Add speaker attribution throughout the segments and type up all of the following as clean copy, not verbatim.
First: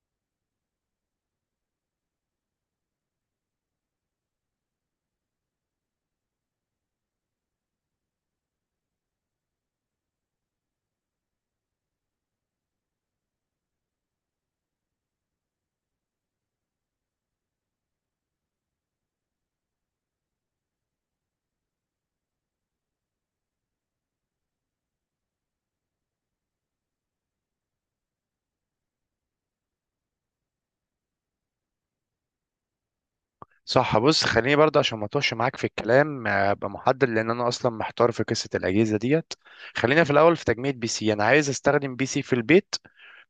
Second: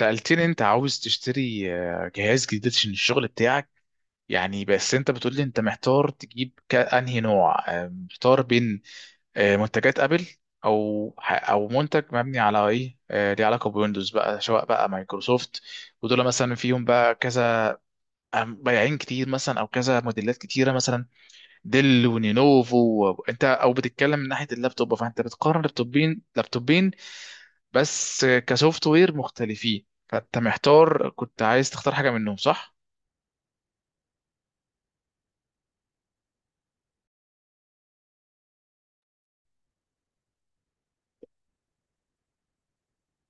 Speaker 1: سألتني انت عاوز تشتري جهاز جديد عشان الشغل بتاعك. يعني بس انت بتقول لي انت محتار تجيب انهي نوع، محتار بين منتجات ابل، او او منتج مبني على ايه، ليه علاقه بويندوز بقى، سواء بقى مايكروسوفت، ودول مثلا فيهم بقى كذا، بياعين كتير مثلا او كذا موديلات كتيره مثلا ديل ونينوفو. انت او بتتكلم من ناحيه اللابتوب، فانت بتقارن لابتوبين بس كسوفت وير مختلفين، فانت محتار كنت عايز تختار حاجه منهم، صح؟
Speaker 2: صح. بص خليني برضه عشان ما اتوهش معاك في الكلام، ابقى محدد، لان انا اصلا محتار في قصه الاجهزه ديت. خلينا في الاول في تجميع بي سي. انا عايز استخدم بي سي في البيت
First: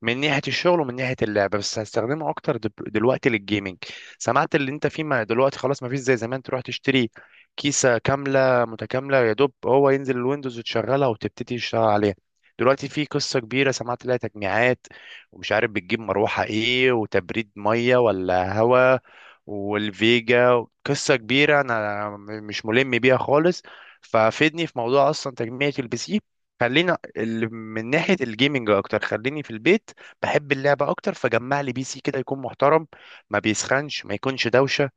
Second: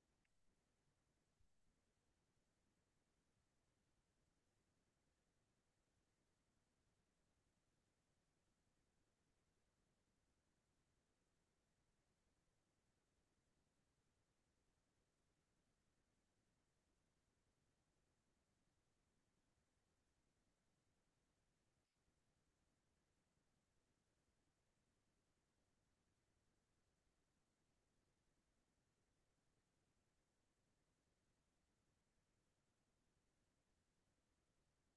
Speaker 2: من ناحية الشغل ومن ناحية اللعبة، بس هستخدمه أكتر دلوقتي للجيمنج. سمعت اللي أنت فيه، ما دلوقتي خلاص ما فيش زي زمان تروح تشتري كيسة كاملة متكاملة، يا دوب هو ينزل الويندوز وتشغلها وتبتدي تشتغل عليها. دلوقتي في قصة كبيرة سمعت لها، تجميعات ومش عارف بتجيب مروحة إيه وتبريد مية ولا هوا، والفيجا قصة كبيرة أنا مش ملم بيها خالص. ففيدني في موضوع أصلا تجميعة البي سي. خلينا من ناحية الجيمنج أكتر، خليني في البيت بحب اللعبة أكتر، فجمع لي بي سي كده يكون محترم، ما بيسخنش، ما يكونش دوشة،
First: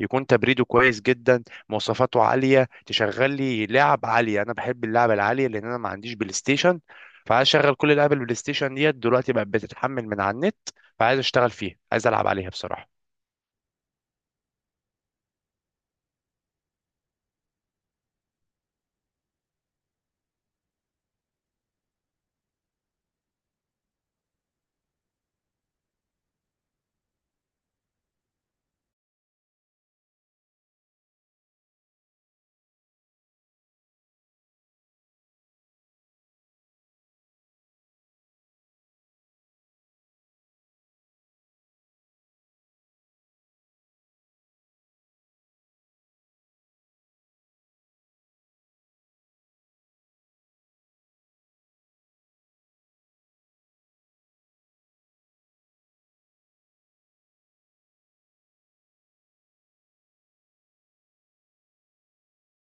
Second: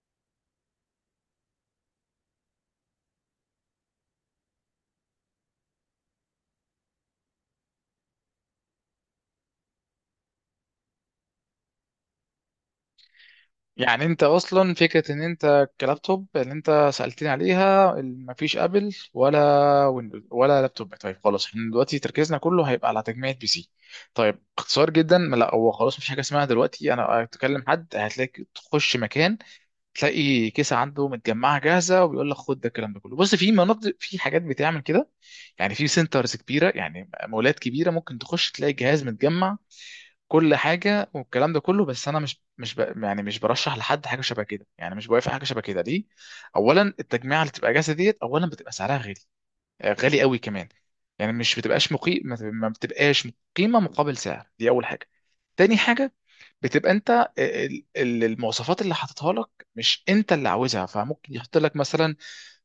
Speaker 2: يكون تبريده كويس جدا، مواصفاته عالية تشغل لي لعب عالية. أنا بحب اللعبة العالية لأن أنا ما عنديش بلاي ستيشن، فعايز أشغل كل لعب البلاي ستيشن ديت دلوقتي بقت بتتحمل من على النت، فعايز أشتغل فيها، عايز ألعب عليها بصراحة.
Speaker 1: يعني انت اصلا فكره ان انت كلابتوب اللي انت سالتني عليها مفيش ابل ولا ويندوز ولا لابتوب. طيب خلاص احنا دلوقتي تركيزنا كله هيبقى على تجميع بي سي. طيب اختصار جدا، ما لا هو خلاص مفيش حاجه اسمها دلوقتي انا اتكلم حد هتلاقي تخش مكان تلاقي كيسه عنده متجمعه جاهزه وبيقول لك خد ده. الكلام ده كله بص، في مناطق، في حاجات بتعمل كده، يعني في سنترز كبيره، يعني مولات كبيره ممكن تخش تلاقي جهاز متجمع كل حاجه والكلام ده كله. بس انا مش مش ب... يعني مش برشح لحد حاجه شبه كده، يعني مش بوافق حاجه شبه كده. ليه؟ اولا التجميعه اللي بتبقى جاهزه ديت اولا بتبقى سعرها غالي، غالي قوي كمان. يعني مش بتبقاش مقيم، ما بتبقاش قيمه مقابل سعر، دي اول حاجه. تاني حاجه بتبقى انت المواصفات اللي حاططها لك مش انت اللي عاوزها، فممكن يحط لك مثلا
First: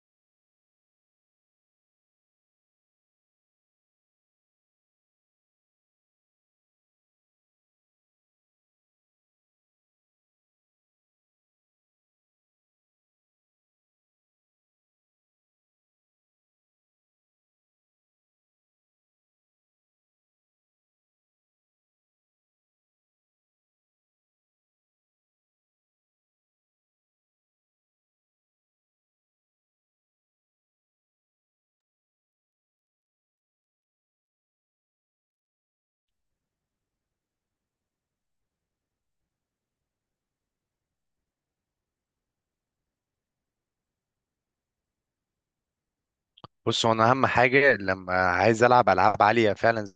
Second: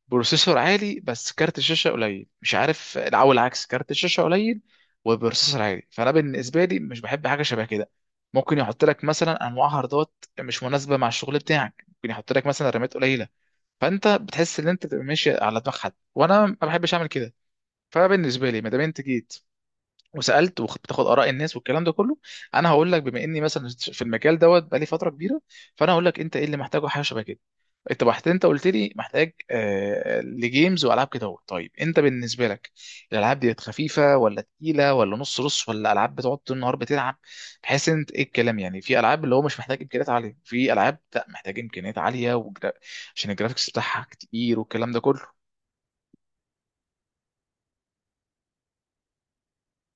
Speaker 1: بروسيسور عالي بس كارت الشاشه قليل، مش عارف، او العكس، كارت الشاشه قليل وبروسيسور عالي. فانا بالنسبه لي مش بحب حاجه شبه كده. ممكن يحط لك مثلا انواع هاردات مش مناسبه مع الشغل بتاعك، ممكن يحط لك مثلا رامات قليله، فانت بتحس ان انت بتبقى ماشي على دماغ حد، وانا ما بحبش اعمل كده. فبالنسبه لي ما دام انت جيت وسالت وبتاخد اراء الناس والكلام ده كله، انا هقول لك بما اني مثلا في المجال دوت بقالي فتره كبيره، فانا هقول لك انت ايه اللي محتاجه حاجه شبه كده. انت بحت، انت قلت لي محتاج لجيمز والعاب كده اهو. طيب انت بالنسبه لك الالعاب ديت خفيفه ولا تقيله ولا نص نص، ولا العاب بتقعد طول النهار بتلعب؟ بحيث انت ايه الكلام، يعني في العاب اللي هو مش محتاج امكانيات عاليه، في العاب لا محتاج امكانيات عاليه عشان الجرافيكس بتاعها كتير والكلام ده كله.
Speaker 2: بص هو أنا أهم حاجة لما عايز ألعب ألعاب عالية فعلا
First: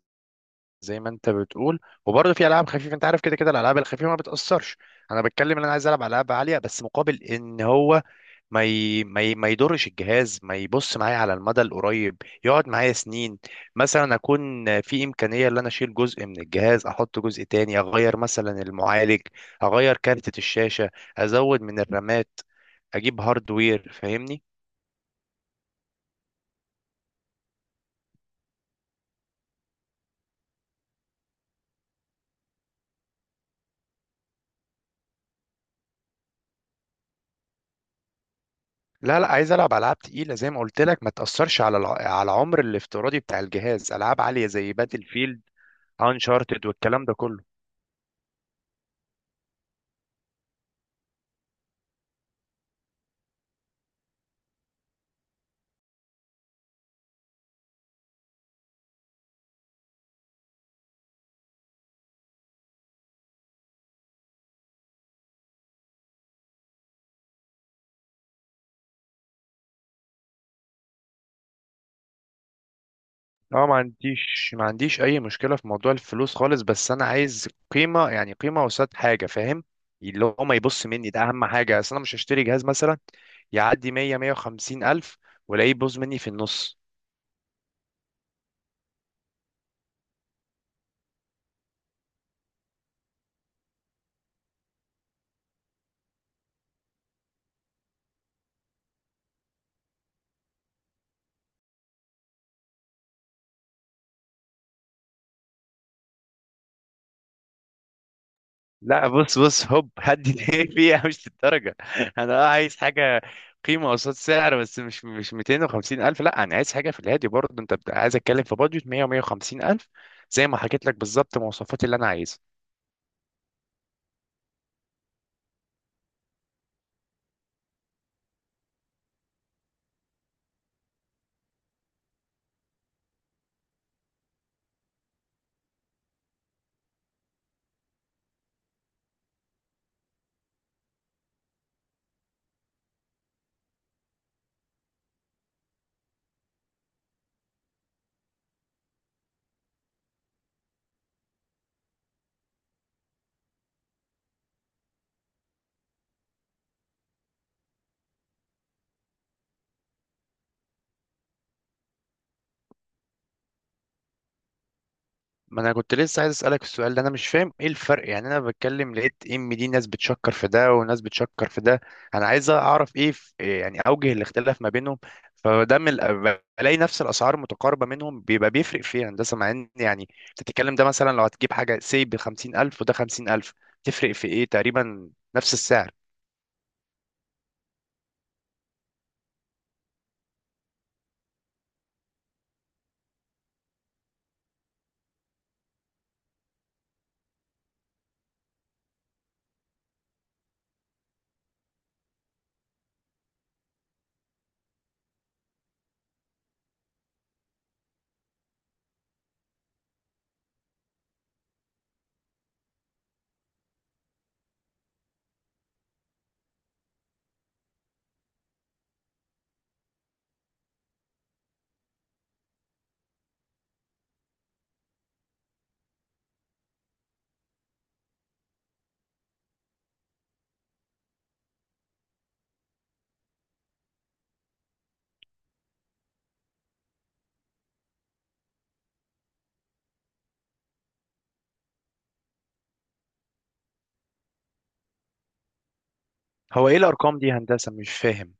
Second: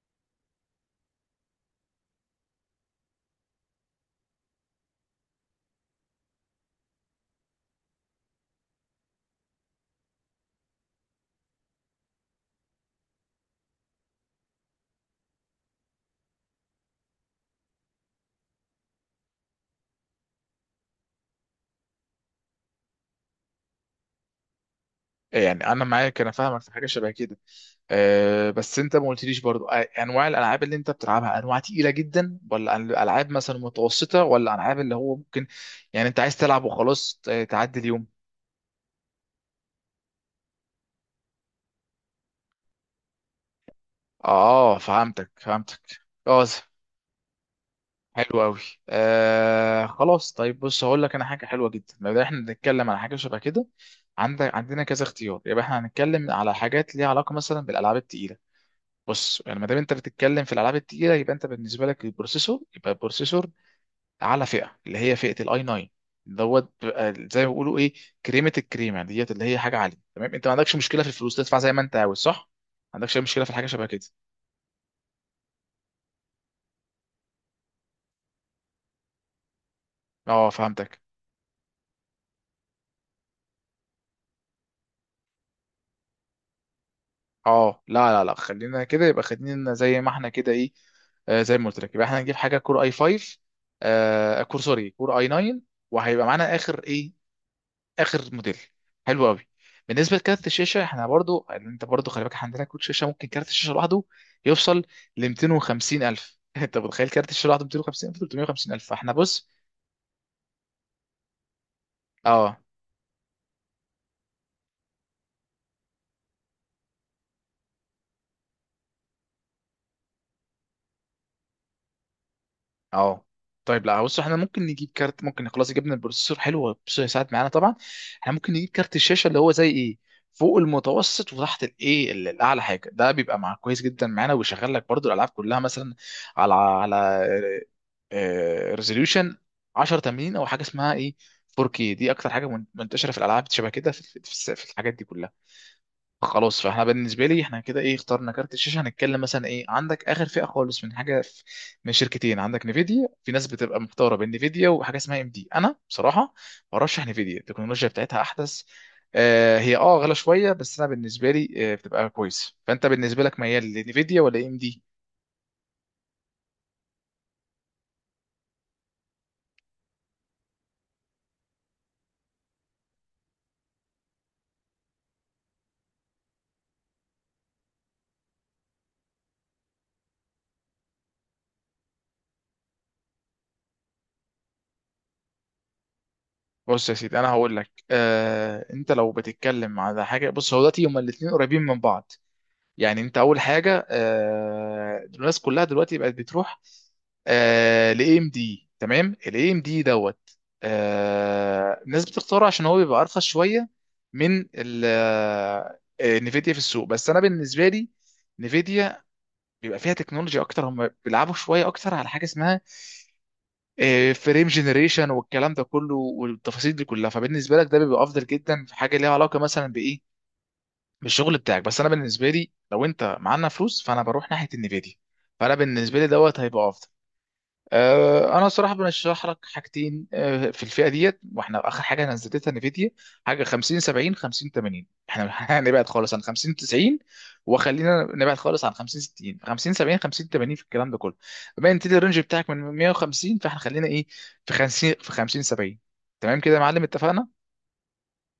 Speaker 2: زي ما أنت بتقول، وبرضه في ألعاب خفيفة أنت عارف كده كده الألعاب الخفيفة ما بتأثرش. أنا بتكلم إن أنا عايز ألعب ألعاب عالية، بس مقابل إن هو ما يضرش الجهاز، ما يبص معايا على المدى القريب، يقعد معايا سنين. مثلا اكون في امكانيه ان انا اشيل جزء من الجهاز احط جزء تاني، اغير مثلا المعالج، اغير كارتة الشاشه، ازود من الرامات، اجيب هاردوير، فاهمني؟
Speaker 1: يعني انا معاك، انا فاهمك في حاجه شبه كده. أه بس انت ما قلتليش برضو انواع الالعاب اللي انت بتلعبها انواع تقيله جدا، ولا العاب مثلا متوسطه، ولا العاب اللي هو ممكن يعني انت عايز تلعب وخلاص تعدي اليوم.
Speaker 2: لا لا، عايز العب العاب تقيله زي ما قلت لك، ما تاثرش على على العمر الافتراضي بتاع الجهاز. العاب عاليه زي
Speaker 1: اه،
Speaker 2: باتل
Speaker 1: فهمتك
Speaker 2: فيلد.
Speaker 1: فهمتك. اه،
Speaker 2: انشارتد والكلام ده كله.
Speaker 1: حلو قوي. خلاص، طيب بص هقول لك انا حاجه حلوه جدا. لو احنا بنتكلم على حاجه شبه كده، عندك عندنا كذا اختيار، يبقى احنا هنتكلم على حاجات ليها علاقه مثلا بالالعاب التقيله. بص، يعني ما دام انت بتتكلم في الالعاب التقيله، يبقى انت بالنسبه لك البروسيسور يبقى بروسيسور اعلى فئه، اللي هي فئه الاي 9 دوت، بيبقى زي ما بيقولوا ايه، كريمه الكريمه ديت، اللي هي حاجه عاليه. تمام، انت ما عندكش مشكله في الفلوس، تدفع زي ما انت عاوز، صح؟ ما عندكش اي مشكله في الحاجه
Speaker 2: اه ما
Speaker 1: شبه كده.
Speaker 2: عنديش ما عنديش اي مشكله في موضوع الفلوس خالص، بس انا عايز قيمه، يعني قيمه قصاد حاجه، فاهم؟ اللي هو
Speaker 1: اه
Speaker 2: ما يبص
Speaker 1: فهمتك.
Speaker 2: مني، ده اهم حاجه. اصل انا مش هشتري جهاز مثلا يعدي 100 150 الف والاقيه يبوظ مني في النص.
Speaker 1: اه لا لا لا، خلينا كده، يبقى خلينا زي ما احنا كده ايه. زي ما قلت لك، يبقى احنا هنجيب حاجه كور اي 5، كور سوري، كور اي 9، وهيبقى معانا اخر ايه، اخر موديل. حلو قوي. بالنسبه لكارت الشاشه احنا برضو، انت برضو خلي بالك، احنا عندنا كروت شاشه ممكن كارت الشاشه لوحده يوصل ل 250 الف. انت متخيل كارت الشاشه لوحده 250 الف 350 الف؟
Speaker 2: لا
Speaker 1: فاحنا
Speaker 2: بص
Speaker 1: بص.
Speaker 2: بص، هوب هدي ليه، فيها مش للدرجه. انا اه
Speaker 1: اه
Speaker 2: عايز حاجه قيمه قصاد سعر، بس مش مش 250 الف لا، انا عايز حاجه في الهادي برضه، انت عايز اتكلم في بادجت 100 150 الف زي ما حكيت لك بالظبط، مواصفات اللي انا عايزها.
Speaker 1: اه. طيب لا، بص احنا ممكن نجيب كارت، ممكن خلاص جبنا البروسيسور حلو، البروسيسور هيساعد معانا طبعا. احنا ممكن نجيب كارت الشاشه اللي هو زي ايه، فوق المتوسط وتحت الايه الاعلى حاجه، ده بيبقى مع كويس جدا معانا، ويشغل لك برضو الالعاب كلها مثلا على على ريزوليوشن 1080، او حاجه اسمها ايه، 4K. دي اكتر حاجه منتشره في الالعاب شبه كده، في، في، في الحاجات دي كلها. خلاص فاحنا بالنسبه لي احنا كده ايه، اخترنا كارت الشاشه. هنتكلم مثلا ايه، عندك اخر فئه خالص من حاجه في من شركتين، عندك نيفيديا، في ناس بتبقى مختاره بين نيفيديا وحاجه اسمها ام دي. انا بصراحه برشح نيفيديا، التكنولوجيا بتاعتها احدث. هي اه غلا شويه، بس انا بالنسبه لي بتبقى كويس. فانت بالنسبه لك ميال لنيفيديا ولا ام دي؟
Speaker 2: ما انا كنت لسه عايز اسالك السؤال ده، انا مش فاهم ايه الفرق. يعني انا بتكلم لقيت ام دي، ناس بتشكر في ده وناس بتشكر في ده، انا عايز اعرف ايه في إيه، يعني اوجه الاختلاف ما بينهم، فده من بلاقي نفس الاسعار متقاربه منهم، بيبقى بيفرق في إيه هندسه؟ مع ان يعني بتتكلم ده مثلا لو هتجيب حاجه سي ب 50000 وده 50000، تفرق في ايه تقريبا؟ نفس السعر.
Speaker 1: بص يا سيدي، انا هقول لك انت لو بتتكلم على حاجه، بص هو دلوقتي هما الاثنين قريبين من بعض. يعني انت اول حاجه الناس كلها دلوقتي بقت بتروح لاي ام دي، تمام؟ الاي ام دي دوت، الناس بتختاره عشان هو بيبقى ارخص شويه من ال نفيديا في السوق. بس انا بالنسبه لي نفيديا بيبقى فيها تكنولوجيا اكتر، هم بيلعبوا شويه اكتر على حاجه اسمها فريم جنريشن والكلام ده كله والتفاصيل دي كلها، فبالنسبه لك ده بيبقى افضل جدا في حاجه ليها علاقه مثلا بايه، بالشغل بتاعك. بس انا بالنسبه لي لو انت معانا فلوس فانا بروح ناحيه النفيديا، فانا بالنسبه لي دوت هيبقى افضل. انا صراحه برشح لك حاجتين في الفئه ديت. واحنا اخر حاجه نزلتها نفيديا حاجه 50 70، 50 80، احنا هنبعد خالص عن 50 90، وخلينا نبعد خالص عن 50 60، 50 70، 50 80 في الكلام ده كله. بما ان انت الرينج بتاعك من 150، فاحنا خلينا ايه، في 50، في 50 70. تمام كده يا
Speaker 2: هو ايه
Speaker 1: معلم،
Speaker 2: الارقام دي
Speaker 1: اتفقنا؟
Speaker 2: يا هندسه؟ مش فاهم.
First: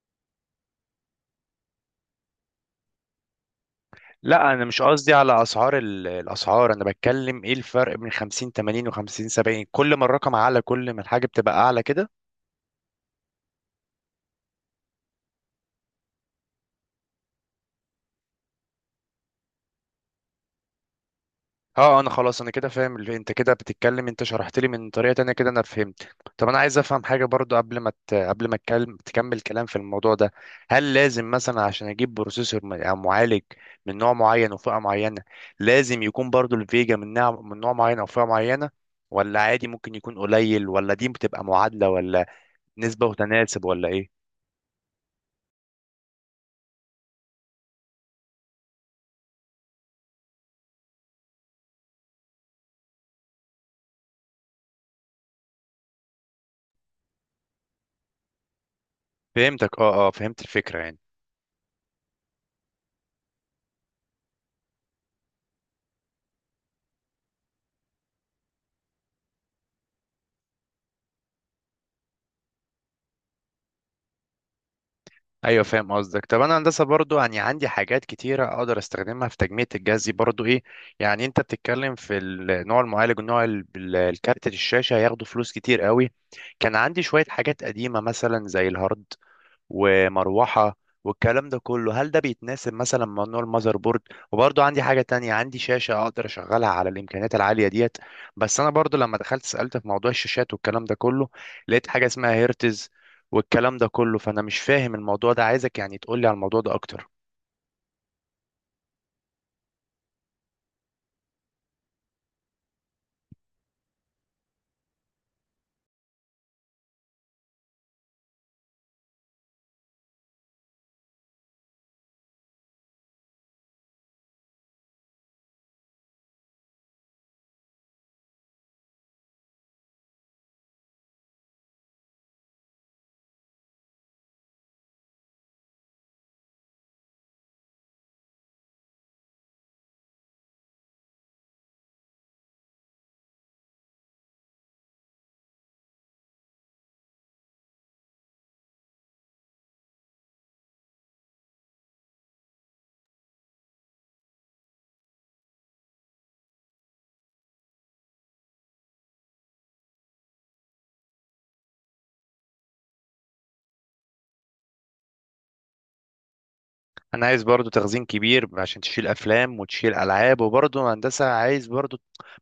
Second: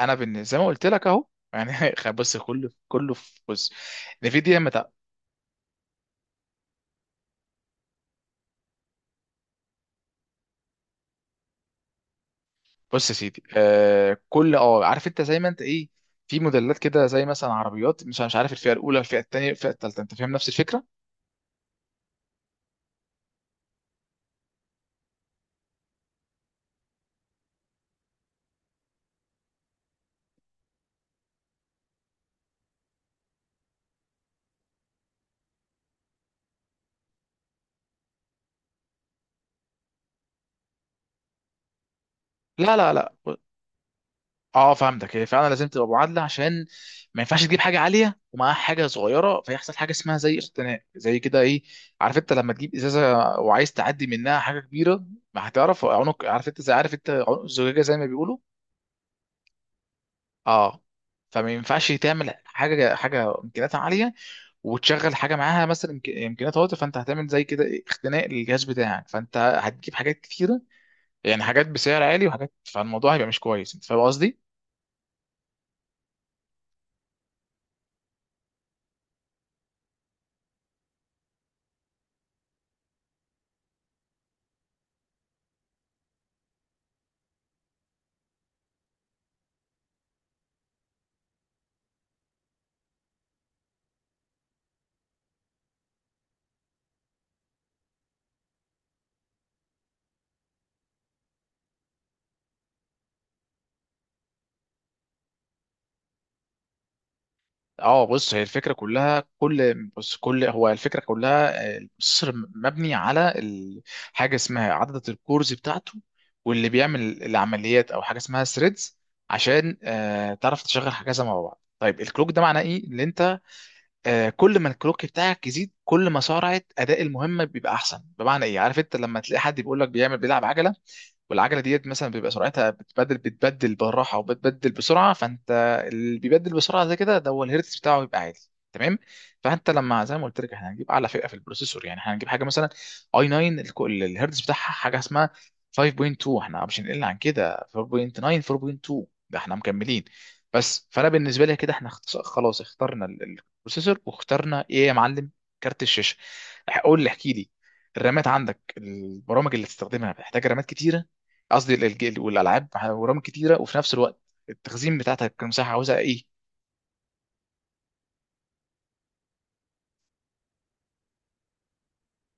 Speaker 1: انا زي ما قلت لك اهو. يعني بص كله كله في بص
Speaker 2: لا
Speaker 1: نفيديا.
Speaker 2: انا مش قصدي على اسعار الاسعار، انا بتكلم ايه الفرق بين 50 80 و50 70؟ كل ما الرقم اعلى كل ما الحاجه بتبقى اعلى كده؟
Speaker 1: بص يا سيدي، كل اه، عارف انت زي ما انت ايه، في موديلات كده زي مثلا عربيات، مش عارف، الفئه الاولى، الفئه الثانيه، الفئه الثالثه، انت فاهم نفس الفكره.
Speaker 2: اه انا خلاص انا كده فاهم اللي انت كده بتتكلم، انت شرحت لي من طريقه تانية كده انا فهمت. طب انا عايز افهم حاجه برضو قبل ما اتكلم، تكمل كلام في الموضوع ده. هل لازم مثلا عشان اجيب بروسيسور او معالج من نوع معين وفئه معينه، لازم يكون برضو الفيجا من نوع من نوع معين او فئه معينه؟ ولا عادي ممكن يكون قليل؟ ولا دي بتبقى معادله، ولا
Speaker 1: لا لا
Speaker 2: نسبة
Speaker 1: لا.
Speaker 2: وتناسب، ولا ايه؟
Speaker 1: اه فهمتك، هي فعلا لازم تبقى معادله، عشان ما ينفعش تجيب حاجه عاليه ومعاها حاجه صغيره، فيحصل حاجه اسمها زي اختناق زي كده ايه. عارف انت لما تجيب ازازه وعايز تعدي منها حاجه كبيره ما هتعرف؟ عنق، عارف انت زي، عارف انت عنق الزجاجه زي ما بيقولوا.
Speaker 2: فهمتك، اه اه فهمت الفكرة
Speaker 1: اه.
Speaker 2: يعني.
Speaker 1: فما ينفعش تعمل حاجه، حاجه امكانياتها عاليه وتشغل حاجه معاها مثلا امكانيات هواتف، فانت هتعمل زي كده اختناق للجهاز بتاعك، فانت هتجيب حاجات كتيره، يعني حاجات بسعر عالي وحاجات، فالموضوع هيبقى مش كويس، انت فاهم قصدي؟
Speaker 2: ايوه فاهم قصدك. طب انا هندسة برضو، يعني عندي حاجات كتيرة اقدر استخدمها في تجميع الجهاز دي برضو ايه، يعني انت بتتكلم في النوع المعالج والنوع الكارت الشاشة هياخدوا فلوس كتير قوي. كان عندي شوية حاجات قديمة مثلا زي الهارد، ومروحة، والكلام ده كله، هل ده بيتناسب مثلا مع نوع المذر بورد؟ وبرضه عندي حاجة تانية، عندي شاشة أقدر أشغلها على الإمكانيات العالية ديت، بس أنا برضه لما دخلت سألت في موضوع الشاشات والكلام ده كله، لقيت حاجة اسمها هيرتز والكلام ده كله، فأنا مش فاهم الموضوع ده، عايزك يعني تقولي على الموضوع ده أكتر.
Speaker 1: اه، بص هي الفكره كلها، كل بص كل هو الفكره كلها، البروسيسور مبني على حاجه اسمها عدد الكورز بتاعته واللي بيعمل العمليات، او حاجه اسمها ثريدز، عشان تعرف تشغل حاجه زي ما بعض. طيب الكلوك ده معناه ايه، اللي انت كل ما الكلوك بتاعك يزيد كل ما سرعه اداء المهمه بيبقى احسن، بمعنى ايه، عارف انت لما تلاقي حد بيقول لك بيعمل بيلعب عجله، والعجله ديت مثلا بيبقى سرعتها بتبدل بالراحه، وبتبدل بسرعه. فانت اللي بيبدل بسرعه زي كده ده هو الهيرتز بتاعه بيبقى عالي. تمام. فانت لما زي ما قلت لك احنا هنجيب اعلى فئه في البروسيسور، يعني احنا هنجيب حاجه مثلا اي 9، الهيرتز بتاعها حاجه اسمها 5.2، احنا مش هنقل عن كده 4.9، 4.2، ده احنا مكملين بس. فانا بالنسبه لي كده احنا خلاص اخترنا البروسيسور، واخترنا ايه يا معلم، كارت الشاشه. قول لي، احكي لي، الرامات عندك البرامج اللي تستخدمها محتاجه رامات كتيره؟ قصدي والالعاب ورام كتيره، وفي نفس الوقت التخزين بتاعتك، المساحه عاوزها ايه؟
Speaker 2: انا عايز برضو تخزين كبير عشان تشيل افلام وتشيل العاب، وبرضو هندسه عايز برضو،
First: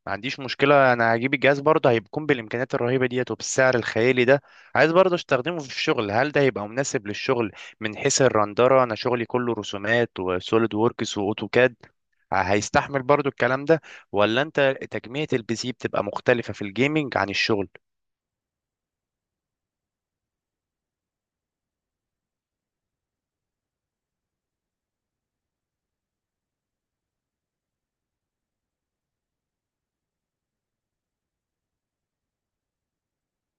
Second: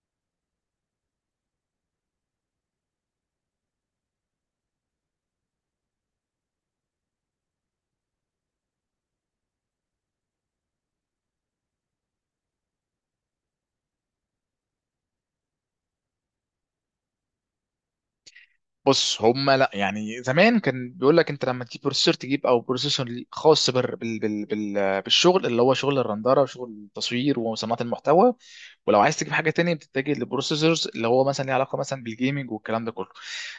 Speaker 2: ما عنديش مشكله، انا هجيب الجهاز برضو هيكون بالامكانيات الرهيبه ديت وبالسعر الخيالي ده، عايز برضو استخدمه في الشغل. هل ده هيبقى مناسب للشغل من حيث الرندره؟ انا شغلي كله رسومات وسوليد ووركس واوتوكاد، هيستحمل برضو الكلام ده؟ ولا انت تجميع البي سي بتبقى مختلفه في الجيمنج عن الشغل؟
Speaker 1: بص هما لا، يعني زمان كان بيقول لك انت لما تجيب بروسيسور تجيب، او بروسيسور خاص بال بالشغل اللي هو شغل الرندره وشغل التصوير وصناعه المحتوى، ولو عايز تجيب حاجه تانية بتتجه للبروسيسورز اللي هو مثلا ليه علاقه مثلا بالجيمنج والكلام ده كله.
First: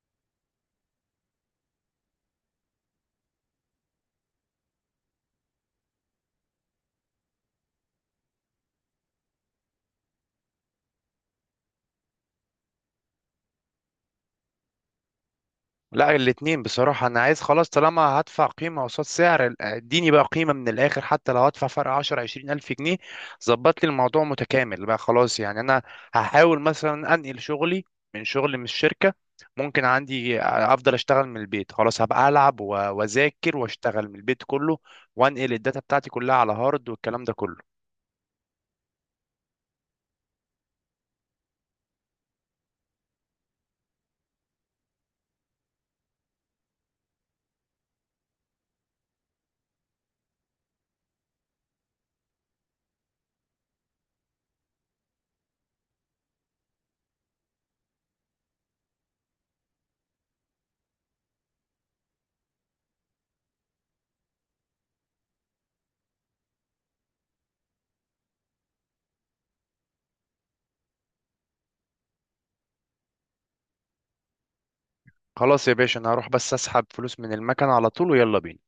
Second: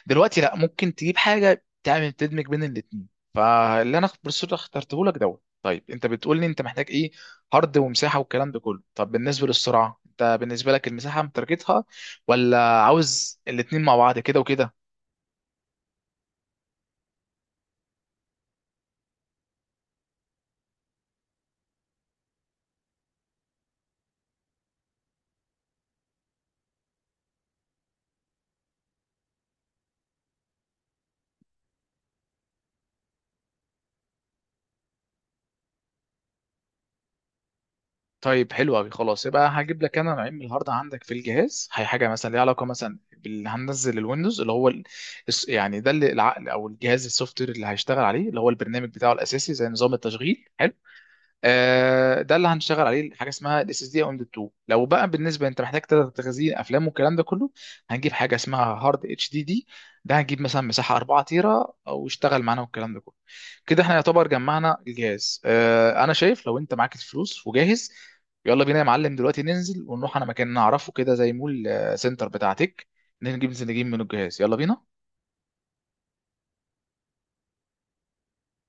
Speaker 1: دلوقتي لا، ممكن تجيب حاجه تعمل تدمج بين الاثنين، فاللي انا البروسيسور اللي اخترته لك دوت. طيب انت بتقول لي انت محتاج ايه، هارد ومساحه والكلام ده كله. طب بالنسبه للسرعه، انت بالنسبه لك المساحه متركتها، ولا عاوز الاثنين مع بعض كده وكده؟
Speaker 2: لا الاتنين بصراحة. أنا عايز خلاص، طالما هدفع قيمة قصاد سعر اديني بقى قيمة من الآخر، حتى لو هدفع فرق 10 20 ألف جنيه، ظبط لي الموضوع متكامل بقى خلاص. يعني أنا هحاول مثلا أنقل شغلي من شغل من الشركة، ممكن عندي أفضل أشتغل من البيت خلاص، هبقى ألعب وأذاكر وأشتغل من البيت كله، وأنقل الداتا بتاعتي كلها على هارد والكلام ده كله.
Speaker 1: طيب حلو قوي، خلاص يبقى هجيب لك انا نوعين من الهارد عندك في الجهاز. هي حاجه مثلا ليها علاقه مثلا باللي هننزل الويندوز، اللي هو يعني ده اللي العقل او الجهاز السوفت وير اللي هيشتغل عليه، اللي هو البرنامج بتاعه الاساسي زي نظام التشغيل، حلو؟ ده اللي هنشتغل عليه حاجه اسمها الاس اس دي او ام 2. لو بقى بالنسبه انت محتاج تلات تخزين افلام والكلام ده كله، هنجيب حاجه اسمها هارد اتش دي دي، ده هنجيب مثلا مساحه 4 تيرا او يشتغل معانا والكلام ده كله. كده احنا يعتبر جمعنا الجهاز. انا شايف لو انت معاك الفلوس وجاهز، يلا بينا يا معلم، دلوقتي ننزل ونروح على مكان نعرفه كده زي مول، سنتر بتاعتك، نجيب ننزل نجيب منه الجهاز، يلا بينا.
Speaker 2: خلاص يا باشا أنا هروح بس أسحب فلوس من المكنة على طول ويلا بينا.